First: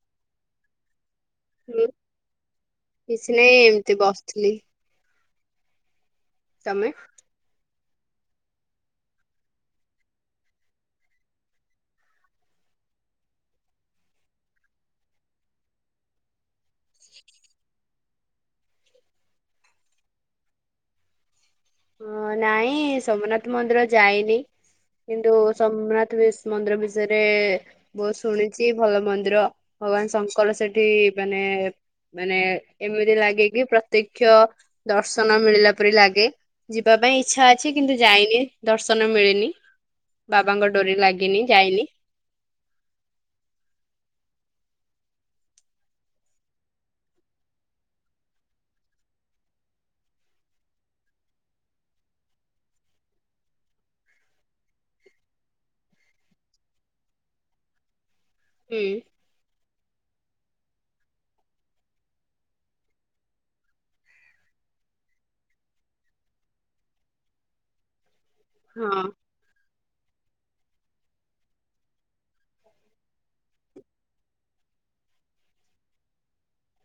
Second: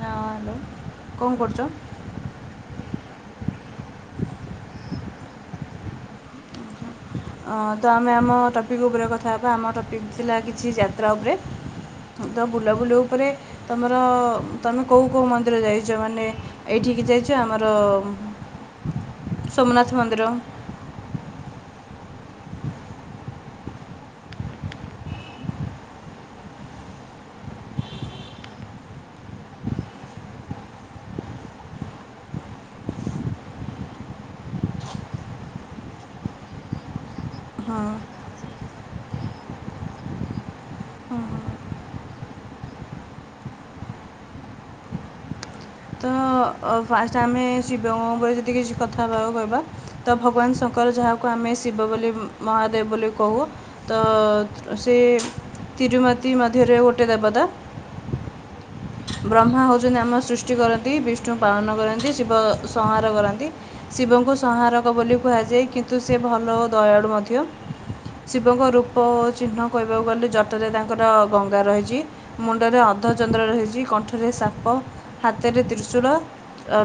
ନଲ ହଁ କିଛି ନାଇଁ। ତେ ବସିଥିଲି। ସମୟ ତ ଆମେ ଆମ ଟପିକ୍ ଉପରେ କଥା ହେବା ଆମ ଟପିକ୍ ଥିଲା କିଛି ଯାତ୍ରା ଉପରେ ତ ବୁଲାବୁଲି ଉପରେ ତୁମର ତୁମେ କେଉ କେଉଁ ମନ୍ଦିର ଯାଇଛ ମାନେ ଏଇଠିକି ଯାଇଛ ଆମର ସୋମନାଥ ମନ୍ଦିର ହଁ ନାଇଁ ସୋମନାଥ ମନ୍ଦିର ଯାଇନି କିନ୍ତୁ ସୋମନାଥ ମନ୍ଦିର ବିଷୟରେ ବହୁତ ଶୁଣିଛି ଭଲ ମନ୍ଦିର ଭଗବାନ ଶଙ୍କର ସେଠି ମାନେ ମାନେ ଏମିତି ଲାଗେ କି ପ୍ରତ୍ୟକ୍ଷ ଦର୍ଶନ ମିଳିଲା ପରି ଲାଗେ। ଯିବା ପାଇଁ ଇଚ୍ଛା ଅଛି ହଁ କିନ୍ତୁ ଯାଇନି ଦର୍ଶନ ମିଳିନି ବାବାଙ୍କ ଡୋରି ଲାଗିନି ଯାଇନି ଫ ଆମେ ଶିବଙ୍କରେ ଯଦି କିଛି କଥାବା କହିବା ତ ଭଗବାନ ଶଙ୍କର ଯାହାକୁ ଆମେ ଶିବ ବୋଲି ମହାଦେବ ବୋଲି କହୁ ତ ସେ ତିରୁମତି ମଧ୍ୟରେ ଗୋଟେ ହୁଁ ବ୍ରହ୍ମା ହ ଯେଉଁ ନାମ ସୃଷ୍ଟି କରନ୍ତି ବିଷ୍ଣୁ ପାଳନ କରନ୍ତି ଶିବ ସଂହାର କରନ୍ତି ଶିବଙ୍କୁ ସଂହାରକ ବୋଲି କୁହାଯାଏ କିନ୍ତୁ ସେ ଭଲ ଦୟାଳୁ ମଧ୍ୟ ଶିବଙ୍କ ହଁ ରୂପ ଚିହ୍ନ କହିବାକୁ ଗଲି ଜଟରେ ତାଙ୍କର ଗଙ୍ଗା ରହିଛି ମୁଣ୍ଡରେ ଅଧ ଚନ୍ଦ୍ର ରହିଛି। କଣ୍ଠରେ ସାପ ହାତରେ ତ୍ରିଶୂଳ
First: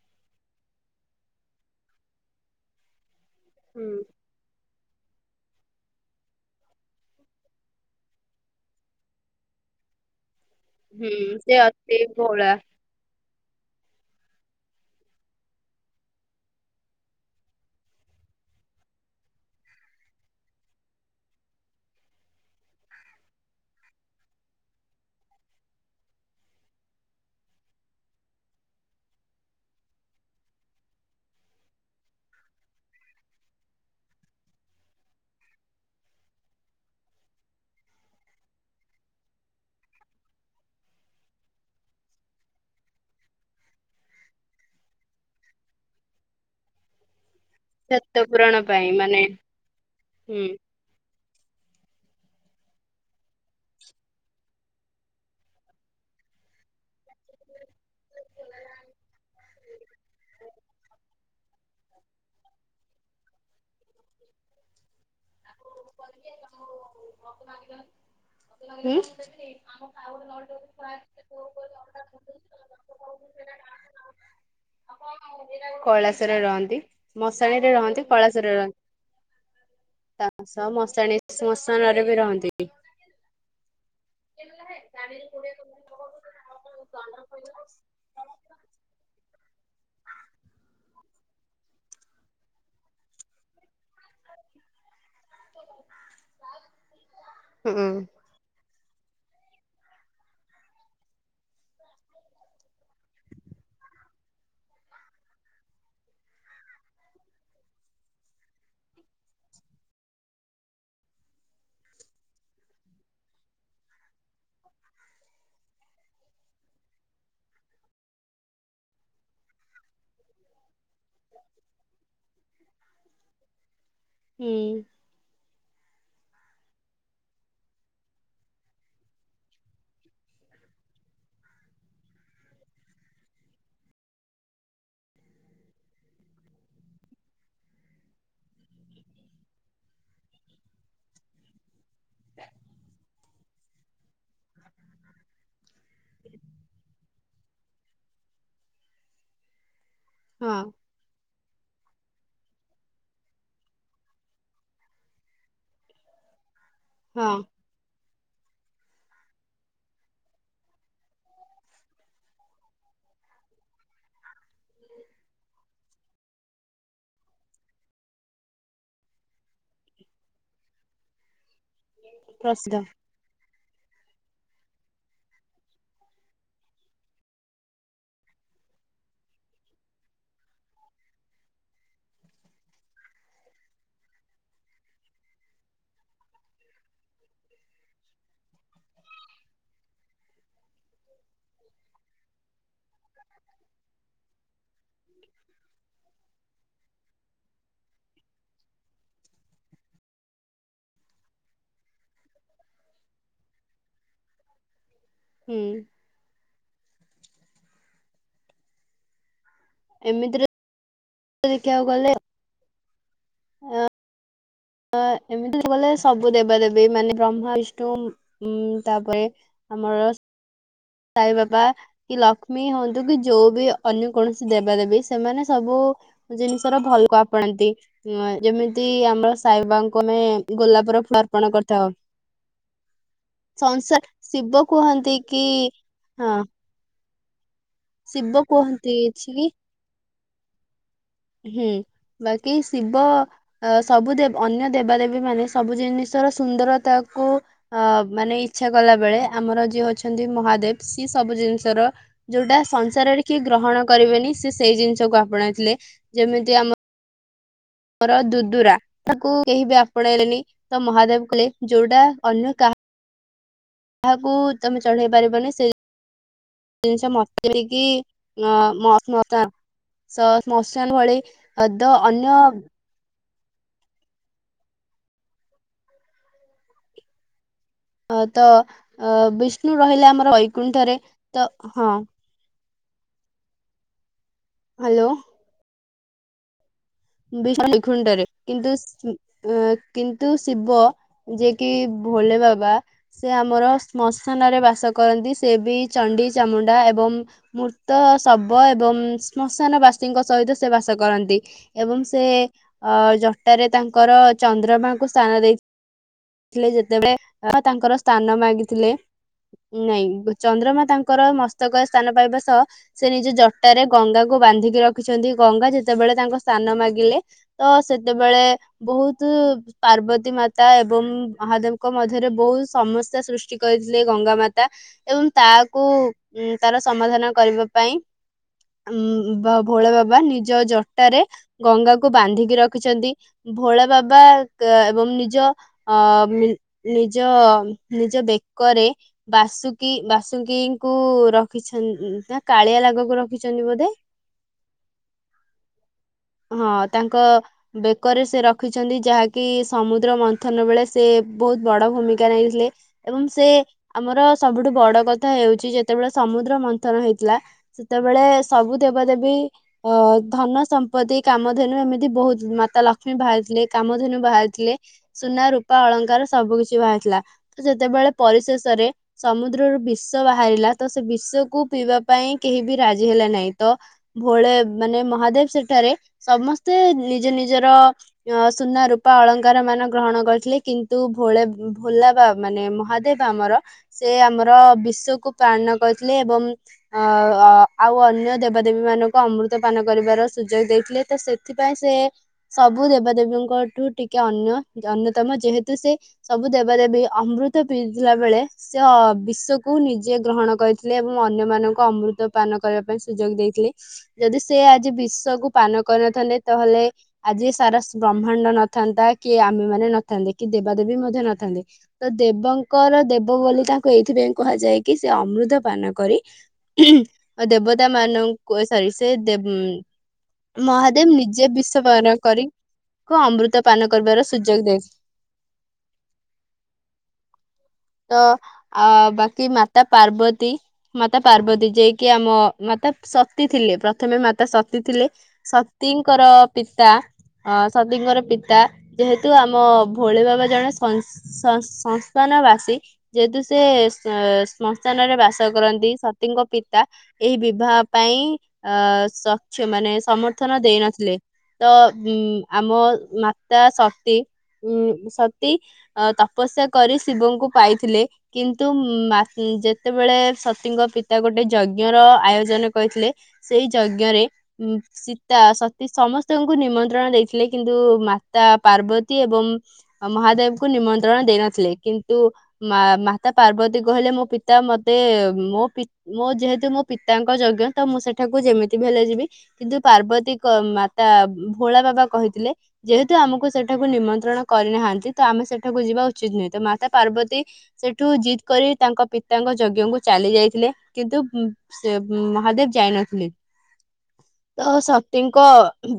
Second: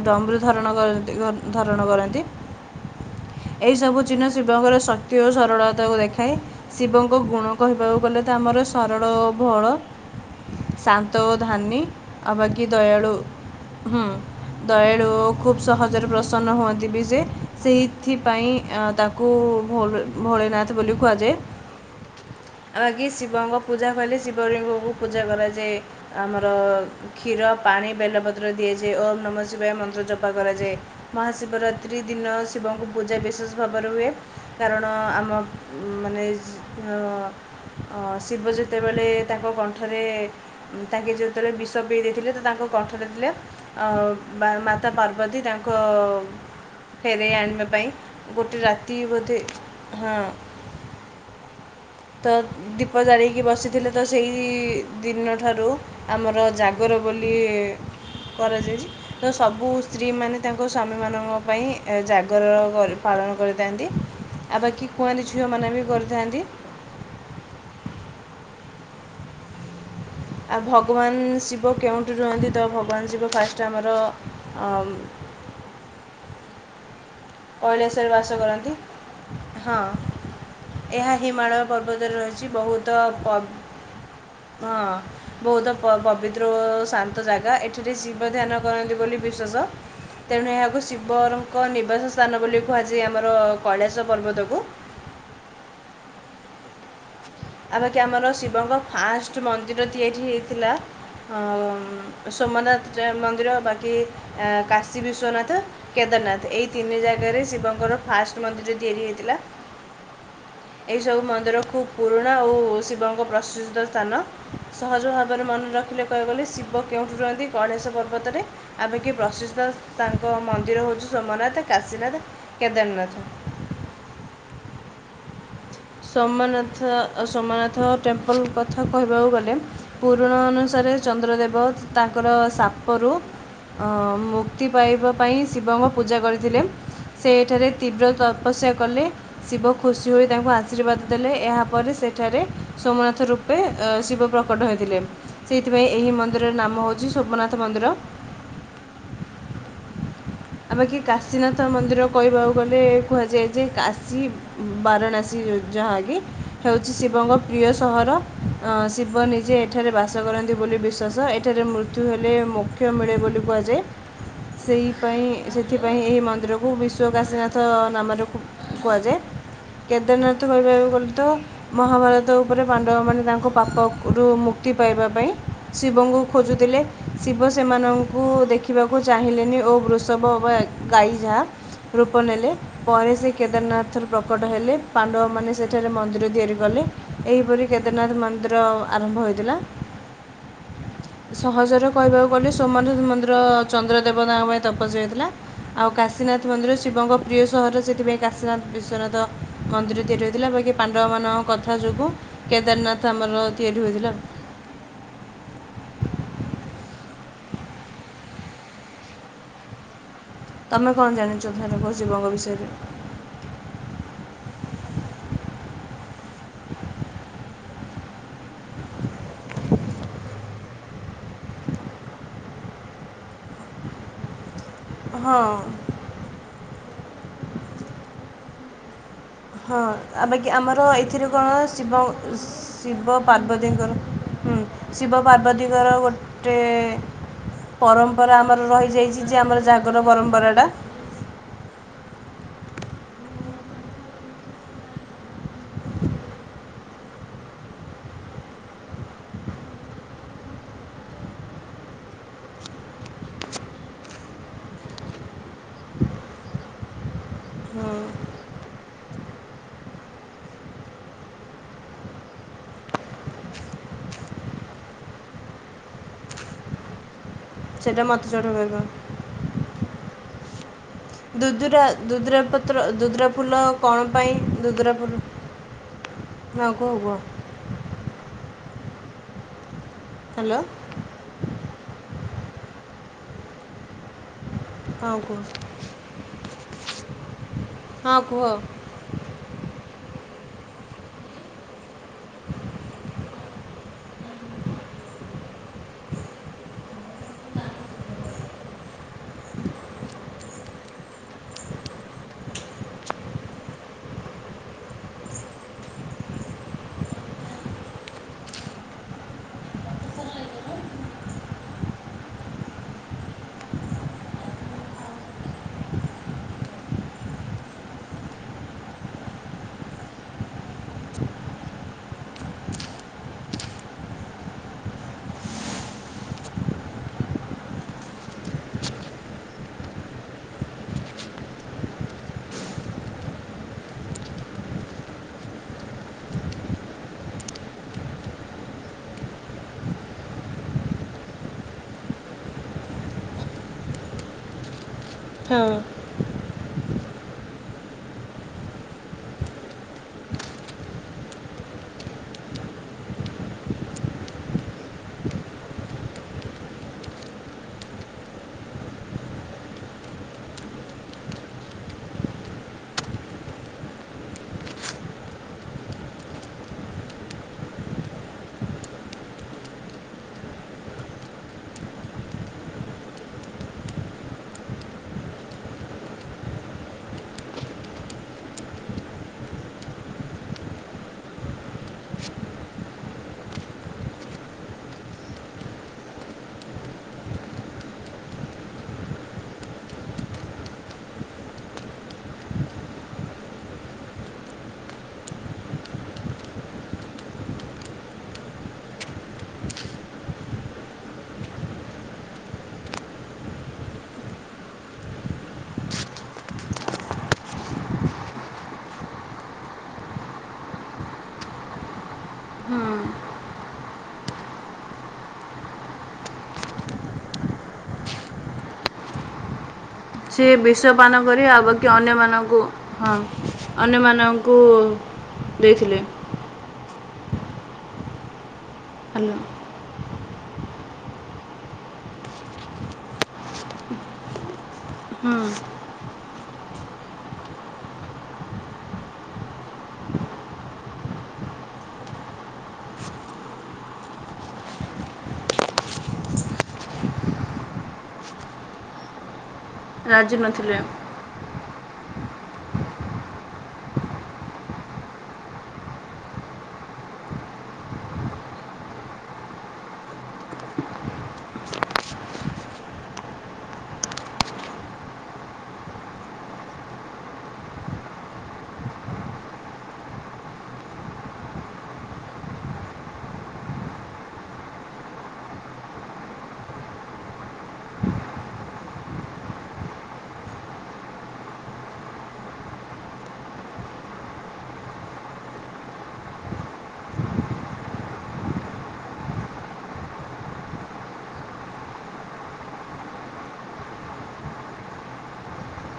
ଡମ୍ବରୁ ଧରଣ ଡମ୍ବରୁ ଧରଣ କରନ୍ତି। ଏହି ହୁଁ ସବୁ ଚିହନ ଶିବଙ୍କର ଶକ୍ତି ଓ ସରଳତାକୁ ଦେଖାଏ ଶିବଙ୍କ ଗୁଣ କହିବାକୁ ଗଲେ ତ ଆମର ସରଳ ଓ ବଳ ହୁଁ ଶାନ୍ତୋ ସେ ଧାନି ଅତି ଭୋଳା ଆକି ଦୟଳୁ ହୁଁ ଦୟାଳୁ ଖୁବ ସହଜରେ ପ୍ରସନ୍ନ ହୁଅନ୍ତି ବି ସେ ସେଇଥିପାଇଁ ତାକୁ ଭ ଭୋଳିନାଥ ବୋଲି କୁହାଯାଏ ଆଉ ଆଗ ଶିବଙ୍କ ପୂଜା କହିଲେ ଶିବଲିଙ୍ଗକୁ ପୂଜା କରାଯାଏ ଆମର କ୍ଷୀର ପାଣି ବେଲପତ୍ର ଦିଆଯାଏ ଓମ୍ ନମ ଶିବା ମନ୍ତ୍ର ଜପା କରାଯାଏ ମହାଶିବରାତ୍ରି ଦିନ ଶିବଙ୍କୁ ପୂଜା ବିଶେଷ ଭାବରେ ହୁଏ କାରଣ ଆମ ମାନେ ଶିବ ଯେତେବେଳେ ତାଙ୍କ କଣ୍ଠରେ ତାଙ୍କେ ଯେତେବେଳେ ସବଇ ଦେଇଥିଲେ ତ ତାଙ୍କ କଣ୍ଠରେ ଥିଲେ ମାତା ପାର୍ବତୀ ତାଙ୍କ ଫେରୋଇ ଆଣି ପାଇଁ ସତ୍ୟ ପୂରଣ ଗୋଟେ ପାଇଁ ରାତି ମାନେ ବୋଧେ ହଁ ହୁଁ। ତ ଦୀପ ଜାଳିକି ବସିଥିଲେ ତ ସେଇ ଦିନାରୁମ ଜାଗର ବୋଲି କରାଯାଇଛି ତ ସବୁ ସ୍ତ୍ରୀମାନେ ତାଙ୍କ ସ୍ୱାମୀମାନଙ୍କ ପାଇଁ ଜାଗର କରି ପାଳନ କରିଥାନ୍ତି ଆଉ ବାକି କୁଆଁରୀ ଝିଅମାନେ ବି କରିଥାନ୍ତି। [inaudible] ଆଉ ଭଗବାନ ଶିବ କେଉଁଠି ରୁହନ୍ତି ତ ଭଗବାନ ଶିବ ଫାଷ୍ଟ ଆମର କୈଳାସରେ ରହନ୍ତି। ମଶାଣିୀରେ ରହନ୍ତି କୈଳାସରେ ବାସ କୈଳାଶ୍ୱରରେ କରନ୍ତି ରହନ୍ତି ହଁ ତା ସହ ଏହା ମଶାଣି ହିମାଳୟ ଶ୍ମଶାନରେ ପର୍ବତରେ ବି ରହିଛି ରହନ୍ତି। ବହୁତ ହଁ ବହୁତ ପବିତ୍ର ଓ ଶାନ୍ତ ଜାଗା ଏଠରେ ଶିବ ଧ୍ୟାନ କରନ୍ତି ବୋଲି ବିଶ୍ୱାସ ତେଣୁ ଏହାକୁ ଶିବଙ୍କ ନିବାସ ସ୍ଥାନ ବୋଲି କୁହାଯାଏ ଆମର କୈଳାସ ପର୍ବତକୁ ହୁଁ। ଆପଖେ ଆମର ଶିବଙ୍ଗ ଫାଷ୍ଟ ମନ୍ଦିର ତିଆରି ହେଇଥିଲା ସୋମନାଥ ମନ୍ଦିର ବାକି କାଶୀ ବିଶ୍ୱନାଥ କେଦାରନାଥ ଏହିଇ ତିନି ଜାଗାରେ ଶିବଙ୍କର ଫାଷ୍ଟ ମନ୍ଦିର ତିଆରି ହୋଇଇଥିଲା ଏହିଇସବୁ ମନ୍ଦିର ଖୁବ୍ ପୁରୁଣା ଓଉ ଶିବଙ୍କ ପ୍ରସିଦ୍ଧ ସ୍ଥାନ ସହଜ ଭାବରେ ମନେ ରଖିଲେ କହିବାକୁ ଗଲେ ଶିବ କେଉଁଠି ରୁହନ୍ତି ଗଣେଶ ପର୍ବତରେ ଆମେ କି ପ୍ରସିଦ୍ଧ ତାଙ୍କ ମନ୍ଦିର ହେଉଛି। ସୋମନାଥ କାଶୀନାଥ କେଦିନରେଛ ହୁଁ ସୋମନାଥ ସୋମନାଥ ଟେମ୍ପଲ କଥା କହିବାକୁ ଗଲେ ପୁରୁଣା ଅନୁସାରେ ଚନ୍ଦ୍ରଦେବ ତାଙ୍କର ସାପରୁ ମୁକ୍ତି ପାଇବା ପାଇଁ ଶିବଙ୍କ ପୂଜା କରିଥିଲେ ସେ ଏଠାରେ ତୀବ୍ର ତପସ୍ୟା କଲେ ଶିବ ଖୁସି ହୋଇ ତାଙ୍କୁ ଆସି ଆଶୀର୍ବାଦ ଦେଲେ ଏହାପରେ ସେଠାରେ ସୋମନାଥ ରୂପ ପ ଶିବ ପ୍ରକଟ ହୋଇଥିଲେ ସେଇଥିପାଇଁ ଏହି ମନ୍ଦିରର ନାମ ହେଉଛି ସୋମନାଥ ସମନ୍ଦ୍ର ହଁ ଆଉ ବାକି କାଶୀନାଥ ମନ୍ଦିର କହିବାକୁ ଗଲେ କୁହାଯାଏ ଯେ କାଶୀ ବାରାଣାସୀ ଯାହାକେ ହେଉଛି ଶିବଙ୍କ ହଁ ପ୍ରିୟ ସହର ଅ ଶିବ ନିଜେ ଏଠାରେ ବାସ କରନ୍ତି ବୋଲି ବିଶ୍୍ୱାସ ଏଠାରେ ମୃତ୍ୟୁ ହେଲେ ମୋକ୍ଷ ମିଳେ ବୋଲି କୁହାଯାଏ ସେଇ ଥି ପାଇଁାଇ ସେଥିପାଇଁ ଏହି ମନ୍ଦିରକୁ ବିଶ୍ୱକାାଶୀନାଥ ନାମରେ କୁହାଯାଏ କେଦାରନାଥ କହିବାକୁ ଗଲେ ତ ମହାଭାରତ ଉପରେ ପ୍ରସିଦ୍ଧ ପାଣ୍ଡବମାନେ ତାଙ୍କୁ ପାପରୁ ମୁକ୍ ମୁକ୍ତି ପାଇବା ପାଇଁ ଶିବଙ୍କୁ ଖୋଜୁଥିଲେ ଶିବ ସେମାନଙ୍କୁ ଦେଖିବାକୁ ଚାହିଁଲେନି ଓ ବୃଷଭ ବା ଗାଈ ଯାହା ରୂପ ନେଲେ ପରେ ସେ କେଦାରନାଥର ପ୍ରକଟ ହେଲେ ପାଣ୍ଡବମାନେ ସେଠାରେ ମନ୍ଦିର ତିଆରି କଲେ ଏହିପରି କେଦାରନାଥ ମନ୍ଦିର ଆରମ୍ଭ ହୋଇଥିଲା। ସହଜରେ କହିବାକୁ ଗଲେ ସୋମନାଥ ମନ୍ଦିର ଚନ୍ଦ୍ର ଦେବ ନା ପଚାଇଥିଲା ଆଉ କାଶୀନାଥ ମନ୍ଦିର ଶିବ ଆମ ପ୍ରିୟ ସହରରେ ସେଥିପାଇଁ କାଶୀନାଥ ବିଶ୍ୱନାଥ ମନ୍ଦିର ତିଆରି ହୋଇଥିଲା ପାଣ୍ଡବମାନଙ୍କ କଥା ଯୋଗୁଁ କେଦାରନାଥ ଆମର ତିଆରି ହୋଇଥିଲା। ହୁଁ ଏମିତି ତୁମେ କଣ ଜାଣିଛଟକ ଶିବଙ୍କ ବିଷୟରେ ଅ ଏମିତି ଗଲେ ସବୁ ଦେବା ଦେେବୀ ମାନେ ବ୍ରହ୍ମା ବିଷ୍ଣୁ ଉଁ ତାପରେ ଆମର ସାଇ ବାପା କି ଲକ୍ଷ୍ମୀ ହୁଅନ୍ତୁ କି ଯୋଉ ବି ଅନ୍ୟ କୌଣସି ଦେବା ଦେବ ହଁ ସେମାନେ ସବୁ ଜିନିଷର ଭଲ ଆପଣାନ୍ତି ଯେମିତି ଆମର ହଁ ସାଇବାବାଙ୍କୁ ଆମେ ଆ ବାକି ଆମର ଗୋଲାପର ଫୁଲ ଏଥିରେ ଅର୍ପଣ କଣ କରିଥାଉ। ଶିବ ଶିବ ସଂସାର ପାର୍ବତୀଙ୍କରୁ ଶିବ କୁହନ୍ତି ଶିବ କି ପାର୍ବତୀଙ୍କର ର ହଁ ଗୋଟେ [inaudible] ପରମ୍ପରା ଶିବ ଆମର କୁହନ୍ତି ରହିଯାଇଛି ଛି ଯେ କି ଆମର ଜାଗର ପରମ୍ପରା ଟା ହୁଁ ବାକି ଶିବ ସବୁ ଦେବ ଅନ୍ୟ ଦେବାଦେବୀ ମାନେ ସବୁ ଜିନିଷର ସୁନ୍ଦରତା କୁ ଅ ମାନେ ଇଚ୍ଛା କଲା ବେଳେ ଆମର ଯିଏ ଅଛନ୍ତି ମହାଦେବ ସିଏ ସବୁ ଜିନିଷର ଯୋଉଟା ସଂସାରରେ କିଏ ଗ୍ରହଣ କରିବେନି ସେଏ ସେଇ ଜିନିଷକୁ ଆପଣେଇଥିଲେ। ଯେମିତି ଆମ ହୁଁ ଆମର ଦୁଦୁରା ତାକୁ କେହି ବି ଆପଣେଇଲେନି ତ ମହାଦେବ କହିଲେ ଯୋଉଟା ଅନ୍ୟ କାହା କାହାକୁ ତମେ ଚଢେଇ ପାରିବନି ସେ ଜିନିଷ ମ ଯେମିତି ସେଇଟା ମୋତେ କିି ଜଣେ ଅ କହିବ। ଶ୍ମଶାନ ଶ୍ମଶାନ ଭଳି ଦୁଦୁରା ଦ ଦୁଦୁରା ଅନ୍ୟ ପତ୍ର ଦୁଦୁରା ଫୁଲ କଣ ପାଇଁ ଦୁଦୁରା ଫୁଲ ଆଗୁକୁ ହୁବ ହ ତ ବି ରହିଲେ ଆମର ହ୍ୟାଲୋ ବୈକୁଣ୍ଠରେ ତ ହଁ ହ୍ୟାଲୋ ହଁ କୁହ। ବିଷ୍ଣୁ ହଁ କୁଣ୍ଡରେ କୁହ କିନ୍ତୁ କିନ୍ତୁ ଶିବ ଯିଏ କି ଭୋଲେ ବାବା ସେ ଆମର ଶ୍ମଶାନ ରେ ବାସ କରନ୍ତି ସେ ବି ଚଣ୍ଡି ଚାମୁଣ୍ଡା ଏବଂ ମୃତ ଶବ ଏବଂ ଶ୍ମଶାନ ବାସୀଙ୍କ ସହିତ ସେ ବାସ କରନ୍ତି। ଏବଂ ସେ ଅ ଜଟାରେ ତାଙ୍କର ଚନ୍ଦ୍ରମାଙ୍କୁ ସ୍ଥାନ ଦେଇଥିଲେ ଯେତେବେଳେ ତାଙ୍କର ସ୍ଥାନ ମାଗିଥିଲେ ନାଇଁ ଚନ୍ଦ୍ରମା ତାଙ୍କର ମସ୍ତକରେ ସ୍ଥାନ ପାଇବା ସହ ସେ ନିଜ ଜଟରେ ଗଙ୍ଗାକୁ ବାନ୍ଧିକି ରଖିଛନ୍ତି ଗଙ୍ଗା ଯେତେବେଳେ ତାଙ୍କ ସ୍ଥାନ ମାଗିଲେ ତ ସେତେବେଳେ ବହୁତ ପାର୍ବତୀ ମାତା ଏବଂ ମହାଦେବଙ୍କ ମଧ୍ୟରେ ବହୁତ ସମସ୍ୟା ସୃଷ୍ଟି କରିଥିଲେ ଗଙ୍ଗା ମାତା ଏବଂ ତାକୁ ତାର ସମାଧାନ କରିବା ପାଇଁ ଉ ଭୋଳ ବାବା ନିଜ ଜଟାରେ ଗଙ୍ଗାକୁ ବାନ୍ଧିକି ରଖିଛନ୍ତି ଭୋଳା ବାବା ଏବଂ ନିଜ ଅ ନିଜ ନିଜ ବେକରେ ବାସୁକି ବାସୁଙ୍କିଙ୍କୁ ରଖିଛ ନା କାଳିଆ ଲାଗକୁ ରଖିଛନ୍ତି ବୋଧେ। ହଁ। ହଁ ତାଙ୍କ ବେକରେ ସେ ରଖିଛନ୍ତି ଯାହାକି ସମୁଦ୍ର ମନ୍ଥନ ବେଳେ ସେ ବହୁତ ବଡ ଭୂମିକା ନେଇଥିଲେ ଏବଂ ସେ ଆମର ସବୁଠୁ ବଡ କଥା ହେଉଛି ଯେତେବେଳେ ସମୁଦ୍ର ମନ୍ଥନ ହେଇଥିଲା ସେତେବେଳେ ସବୁ ଦେବ ଦେବୀ ଅ ଧନ ସମ୍ ପତି କାମଧେନୁ ଏମିତି ବହୁତ ମାତା ଲକ୍ଷ୍ମୀ ବାହାରିଥିଲେ କାମଧେନୁ ବାହାରିଥିଲେ ସୁନା ରୂପା ଅଳଙ୍କାର ସବୁ କିଛି ବାହାରିଥିଲା ତ ଯେତେବେଳେ ପରିଶେଷରେ ସମୁଦ୍ରରୁ ବିଷ ବାହାରିଲା ତ ସେ ବିଷକୁ ପିଇବା ପାଇଁ କେହି ବି ରାଜି ହେଲା ନାହିଁ ତ ଭୋଳେ ମାନେ ମହାଦେବ ସେଠ ଠାରେ ସମସ୍ତେ ନିଜ ନିଜର ସୁନା ରୂପା ଅଳଙ୍କାର ମାନ ଗ୍ରହଣ କରିଥିଲେ କିନ୍ତୁ ଭୋ ଭୋଲା ବା ମାନେ ମହାଦେବ ଆମର ସେ ଆମର ବିଶକୁ ପାନ କରିଥିଲେ ଏବଂ ଅ ଆଉ ଅନ୍ୟ ଦେବାଦେବୀ ମାନଙ୍କୁ ଅମୃତ ପାନ କରିବାର ସୁଯୋଗ ଦେଇଥିଲେ ତ ସେଥିପାଇଁ ସେ ସବୁ ଦେବାଦେବୀଙ୍କ ଠୁ ଟିକେ ଅନ୍ୟ ଅନ୍ୟତମ ଯେହେତୁ ସେ ସବୁ ଦେବାଦେବୀ ଅମୃତ ପିଇଥିଲା ବେଳେ ସେ ଅ ବିଶକୁ ନିଜେ ଗ୍ରହଣ କରିଥିଲେ ଏବଂ ଅନ୍ୟମାନଙ୍କୁ ଅମୃତ ପାନ କରିବା ପାଇଁ ସୁଯୋଗ ଦେଇଥିଲେ ଯଦି ସେ ଆଜି ବିଶ ସବୁ ପାନ କରିନଥାନ୍ତେ ତାହେଲେ ଆଜି ସାରା ବ୍ରହ୍ମାଣ୍ଡ ନଥାନ୍ତା କି ଆମେ ମାନେ ନଥାନ୍ତେ କି ଦେବାଦେବୀ ମଧ୍ୟ ନଥାନ୍ତେ ତ ଦେବଙ୍କର ଦେବ ବୋଲି ତାଙ୍କୁ ଏଇଥିପାଇଁ କୁହାଯାଏ କି ସେ ଅମୃତ ପାନ କରି ଦେବତା ମାନଙ୍କୁ ସରି ସେ ଦେ ସେ ବିଷ ପାନ କରି ଆଉ ବାକି କରି ଅନ୍ୟମାନଙ୍କୁ ହଁ କୁ ଅମୃତ ପାନ କରିବାର ଅନ୍ୟମାନଙ୍କୁ ସୁଯୋଗ ଦେଇଥିଲେ ଦେଇଥିଲେ। ତ ଆ ହ୍ୟାଲୋ ବାକି ମାତା ପାର୍ବତୀ ମାତା ପାର୍ବତୀ ଯିଏକି ଆମ ମାତା ସତୀ ଥିଲେ ପ୍ରଥମେ ମାତା ସତୀ ଥିଲେ। ହୁଁ ସତୀଙ୍କର ପିତା ଅ ସତୀଙ୍କର ପିତା ଯେହେତୁ ଆମ ଭୋଳେ ବାବା ଜଣେ ସଂସ୍ଥାନ ବାସୀ ଯେହେତୁ ସେ ସଂସ୍ଥାନରେ ବାସ କରନ୍ତି ସତୀଙ୍କ ପିତା ଏହି ବିବାହ ପାଇଁ ଅ ସକ୍ଷ ମାନେ। ସମର୍ଥନ ଦେଇ ନଥିଲେ। ତ ଉ ଆମ ମାତା ସତୀ ଉ ସତୀ ତପସ୍ୟା କରି ଶିବଙ୍କୁ ପାଇଥିଲେ କିନ୍ତୁ ଯେତେବେଳେ ସତୀଙ୍କ ପିତା ଗୋଟେ ଯଜ୍ଞ ର ଆୟୋଜନ କରିଥିଲେ ସେଇ ଯଜ୍ଞରେ ସୀତା ସତୀ ସମସ୍ତଙ୍କୁ ନିମନ୍ତ୍ରଣ ଦେଇଥିଲେ କିନ୍ତୁ ମାତା ପାର୍ବତୀ ଏବଂ ମହାଦେବଙ୍କୁ ନିମନ୍ତ୍ରଣ ଦେଇନଥିଲେ କିନ୍ତୁ ମାତା ପାର୍ବତୀ କହିଲେ ମୋ ପିତା ମତେ ମୋ ମୋ ଯେହେତୁ ମୋ ପିତାଙ୍କ ଯଜ୍ଞ ତ ମୁଁ ସେଠାକୁ ଯେମିତି ବି ହେଲେ ଯିବି। କିନ୍ତୁ ପାର୍ବତୀ ମାତା ଭୋଳା ବାବା କହିଥିଲେ ଯେହେତୁ ଆମକୁ ସେଠାକୁ ନିମନ୍ତ୍ରଣ କରିନାହାନ୍ତି ତ ଆମେ ସେଠାକୁ ଯିବା ଉଚିତ ନୁହେଁ ତ ମାତା ପାର୍ବତୀ ସେଠୁ ଜିିତ କରି ତାଙ୍କ ପିତାଙ୍କ ଯଜ୍ଞଙ୍କୁ ଚାଲି ଯାଇଥିଲେ କିନ୍ତୁ ସେ ମହାଦେବ ଯାଇନଥିଲେ। ତ ସତୀଙ୍କ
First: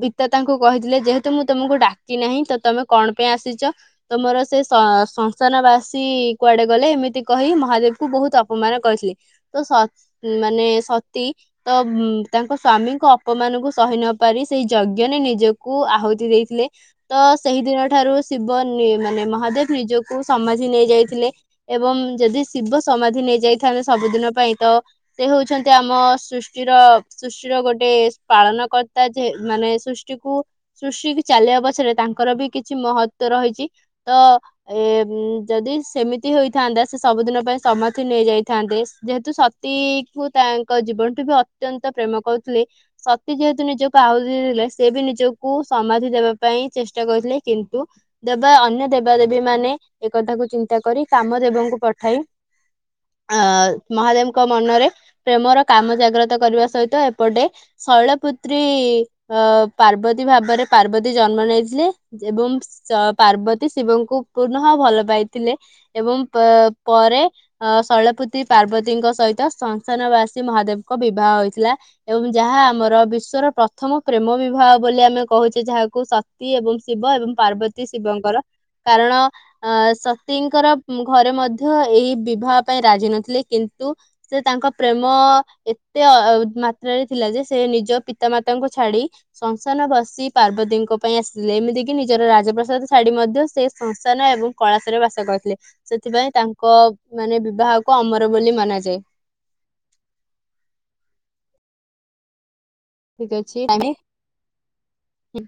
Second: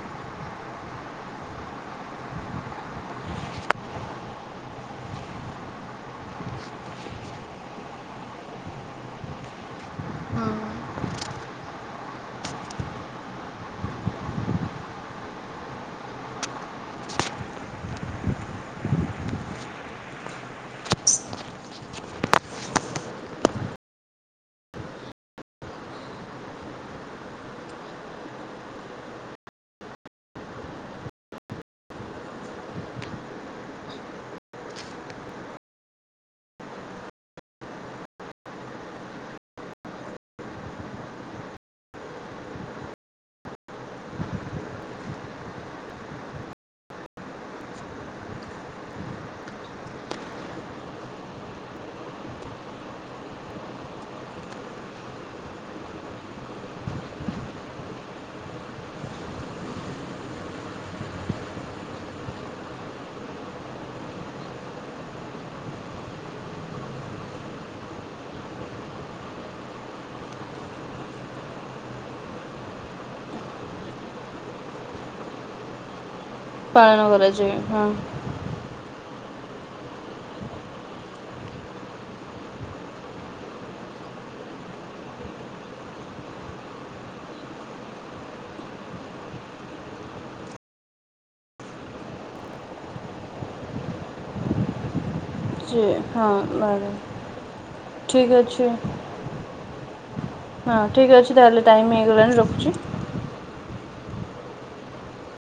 ପିତା ତାଙ୍କୁ କହିଥିଲେ ଯେହେତୁ ମୁଁ ତମକୁ ଡାକି ନାହିଁ ତ ତମେ କଣ ପାଇଁ ଆସିଛ ତମର ସେ ସଂସାନ ବାସୀ କୁଆଡେ ଗଲେ ଏମିତି କହି ମହାଦେବ କ ବହୁତ ଅପମାନ କରିଥିଲି ତ ମାନେ ସତୀ ତ ତାଙ୍କ ସ୍ଵାମୀଙ୍କ ଅପମାନଙ୍କୁ ସହି ନ ପାରି ସେଇ ଯଜ୍ଞନ ନିଜକୁ ଆହୁତି ଦେଇଥିଲେ ତ ସେହିଦିନ ଠାରୁ ଶିବ ମାନେ ମହାଦେବ ନିଜକୁ ସମାଧି ନେଇଯାଇଥିଲେ ଏବଂ ଯଦି ଶିବ ସମାଧି ନେଇଯାଇଥାନ୍ତେ ସବୁଦିନ ପାଇଁ ତ ସେ ହଉଛନ୍ତି ଆମ ସୃଷ୍ଟିର ସୃଷ୍ଟିର ଗୋଟେ ପାଳନ କର୍ତ୍ତା ଯେ ମାନେ ସୃଷ୍ଟିକୁ ସୃଷ୍ଟି ଚାଲିବା ପଛରେ ତାଙ୍କର ବି କିଛି ମହତଵ ରହିଛି ତ ଏ ଯଦି ସେମିତି ହେଇଥାନ୍ତା ସେ ସବୁଦିନ ପାଇଁ ସମାଧି ନେଇଯାଇଥାନ୍ତେ ଯେହେତୁ ସତୀକୁ ତାଙ୍କ ଜୀବନଠୁ ବି ଅତ୍ୟନ୍ତ ପ୍ରେମ କରୁଥିଲେ। ସତୀ ଯେହେତୁ ନିଜକୁ ଆହୁରିଥିଲେ ସେ ବି ନିଜକୁ ସମାଧି ଦେବା ପାଇଁ ଚେଷ୍ଟା କରିଥିଲେ କିନ୍ତୁ ଦେବା ଅନ୍ୟ ଦେବାଦେବୀ ମାନେ ଏକ କଥାକୁ ଚିନ୍ତା କରି କାମଦେବଙ୍କୁ ପଠାଇ ଅ ମହାଦେବଙ୍କ ମନରେ ପ୍ରେମର କାମ ଜାଗ୍ରତ କରିବା ସହିତ ଏପଟେ ଶୈଳପୁତ୍ରୀ ଅ ପାର୍ବତୀ ଭାବରେ ପାର୍ବତୀ ଜନ୍ମ ନେଇଥିଲେ ଏବଂ ପାର୍ବତୀ ଶିବଙ୍କୁ ପୁନଃ ଭଲ ପାଇଥିଲେ ଏବଂ ପରେ ଅ ଶୈଳପୁତ୍ରୀ ପାର୍ବତୀଙ୍କ ସହିତ ସଂସାନବାସୀ ମହାଦେବଙ୍କ ବିବାହ ହୋଇଥିଲା ଏବଂ ଯାହା ଆମର ବିଶ୍ଵର ପ୍ରଥମ ପ୍ରେମ ବିବାହ ବୋଲି ଆମେ କହୁଛେ ଯାହାକୁ। ଏବଂ ପାଳନ ଶିବ ଏବଂ କରାଯାଏ ହଁ ପାର୍ବତୀ ଶିବଙ୍କର। କାରଣ ଅ ସତୀଙ୍କର ଘରେ ମଧ୍ୟ ଏହି ବିବାହ ପାଇଁ ରାଜି ନଥିଲେ କିନ୍ତୁ ସେ ତାଙ୍କ ପ୍ରେମ ଏତେ ମାତ୍ରାରେ ଥିଲା ଯେ ସେ ନିଜ ପିତାମାତାଙ୍କୁ ଛାଡି ସଂସାନ ବସି ପାର୍ବତୀଙ୍କ ପାଇଁ ଆସିଥିଲେ ଏମିତିକି ନିଜର ରାଜପ୍ରସାଦ ଛାଡି ମଧ୍ୟ ସେ ସଂସାନ ଏବଂ କଳାସରେ ବାସ କରିଥିଲେ। ଥିଲେ ସେ ସେଥିପାଇଁ ତାଙ୍କ ହଁ ମାନେ ବିବାହକୁ ଅମର ଠିକ୍ ବୋଲି ଅଛି ମନାଯାଏ। ହଁ ଠିକ ଅଛି ତାହେଲେ ଟାଇମ ହେଇଗଲାଣି ରଖୁଛି। ଠିକ ଅଛି ଆମେ ହଁ।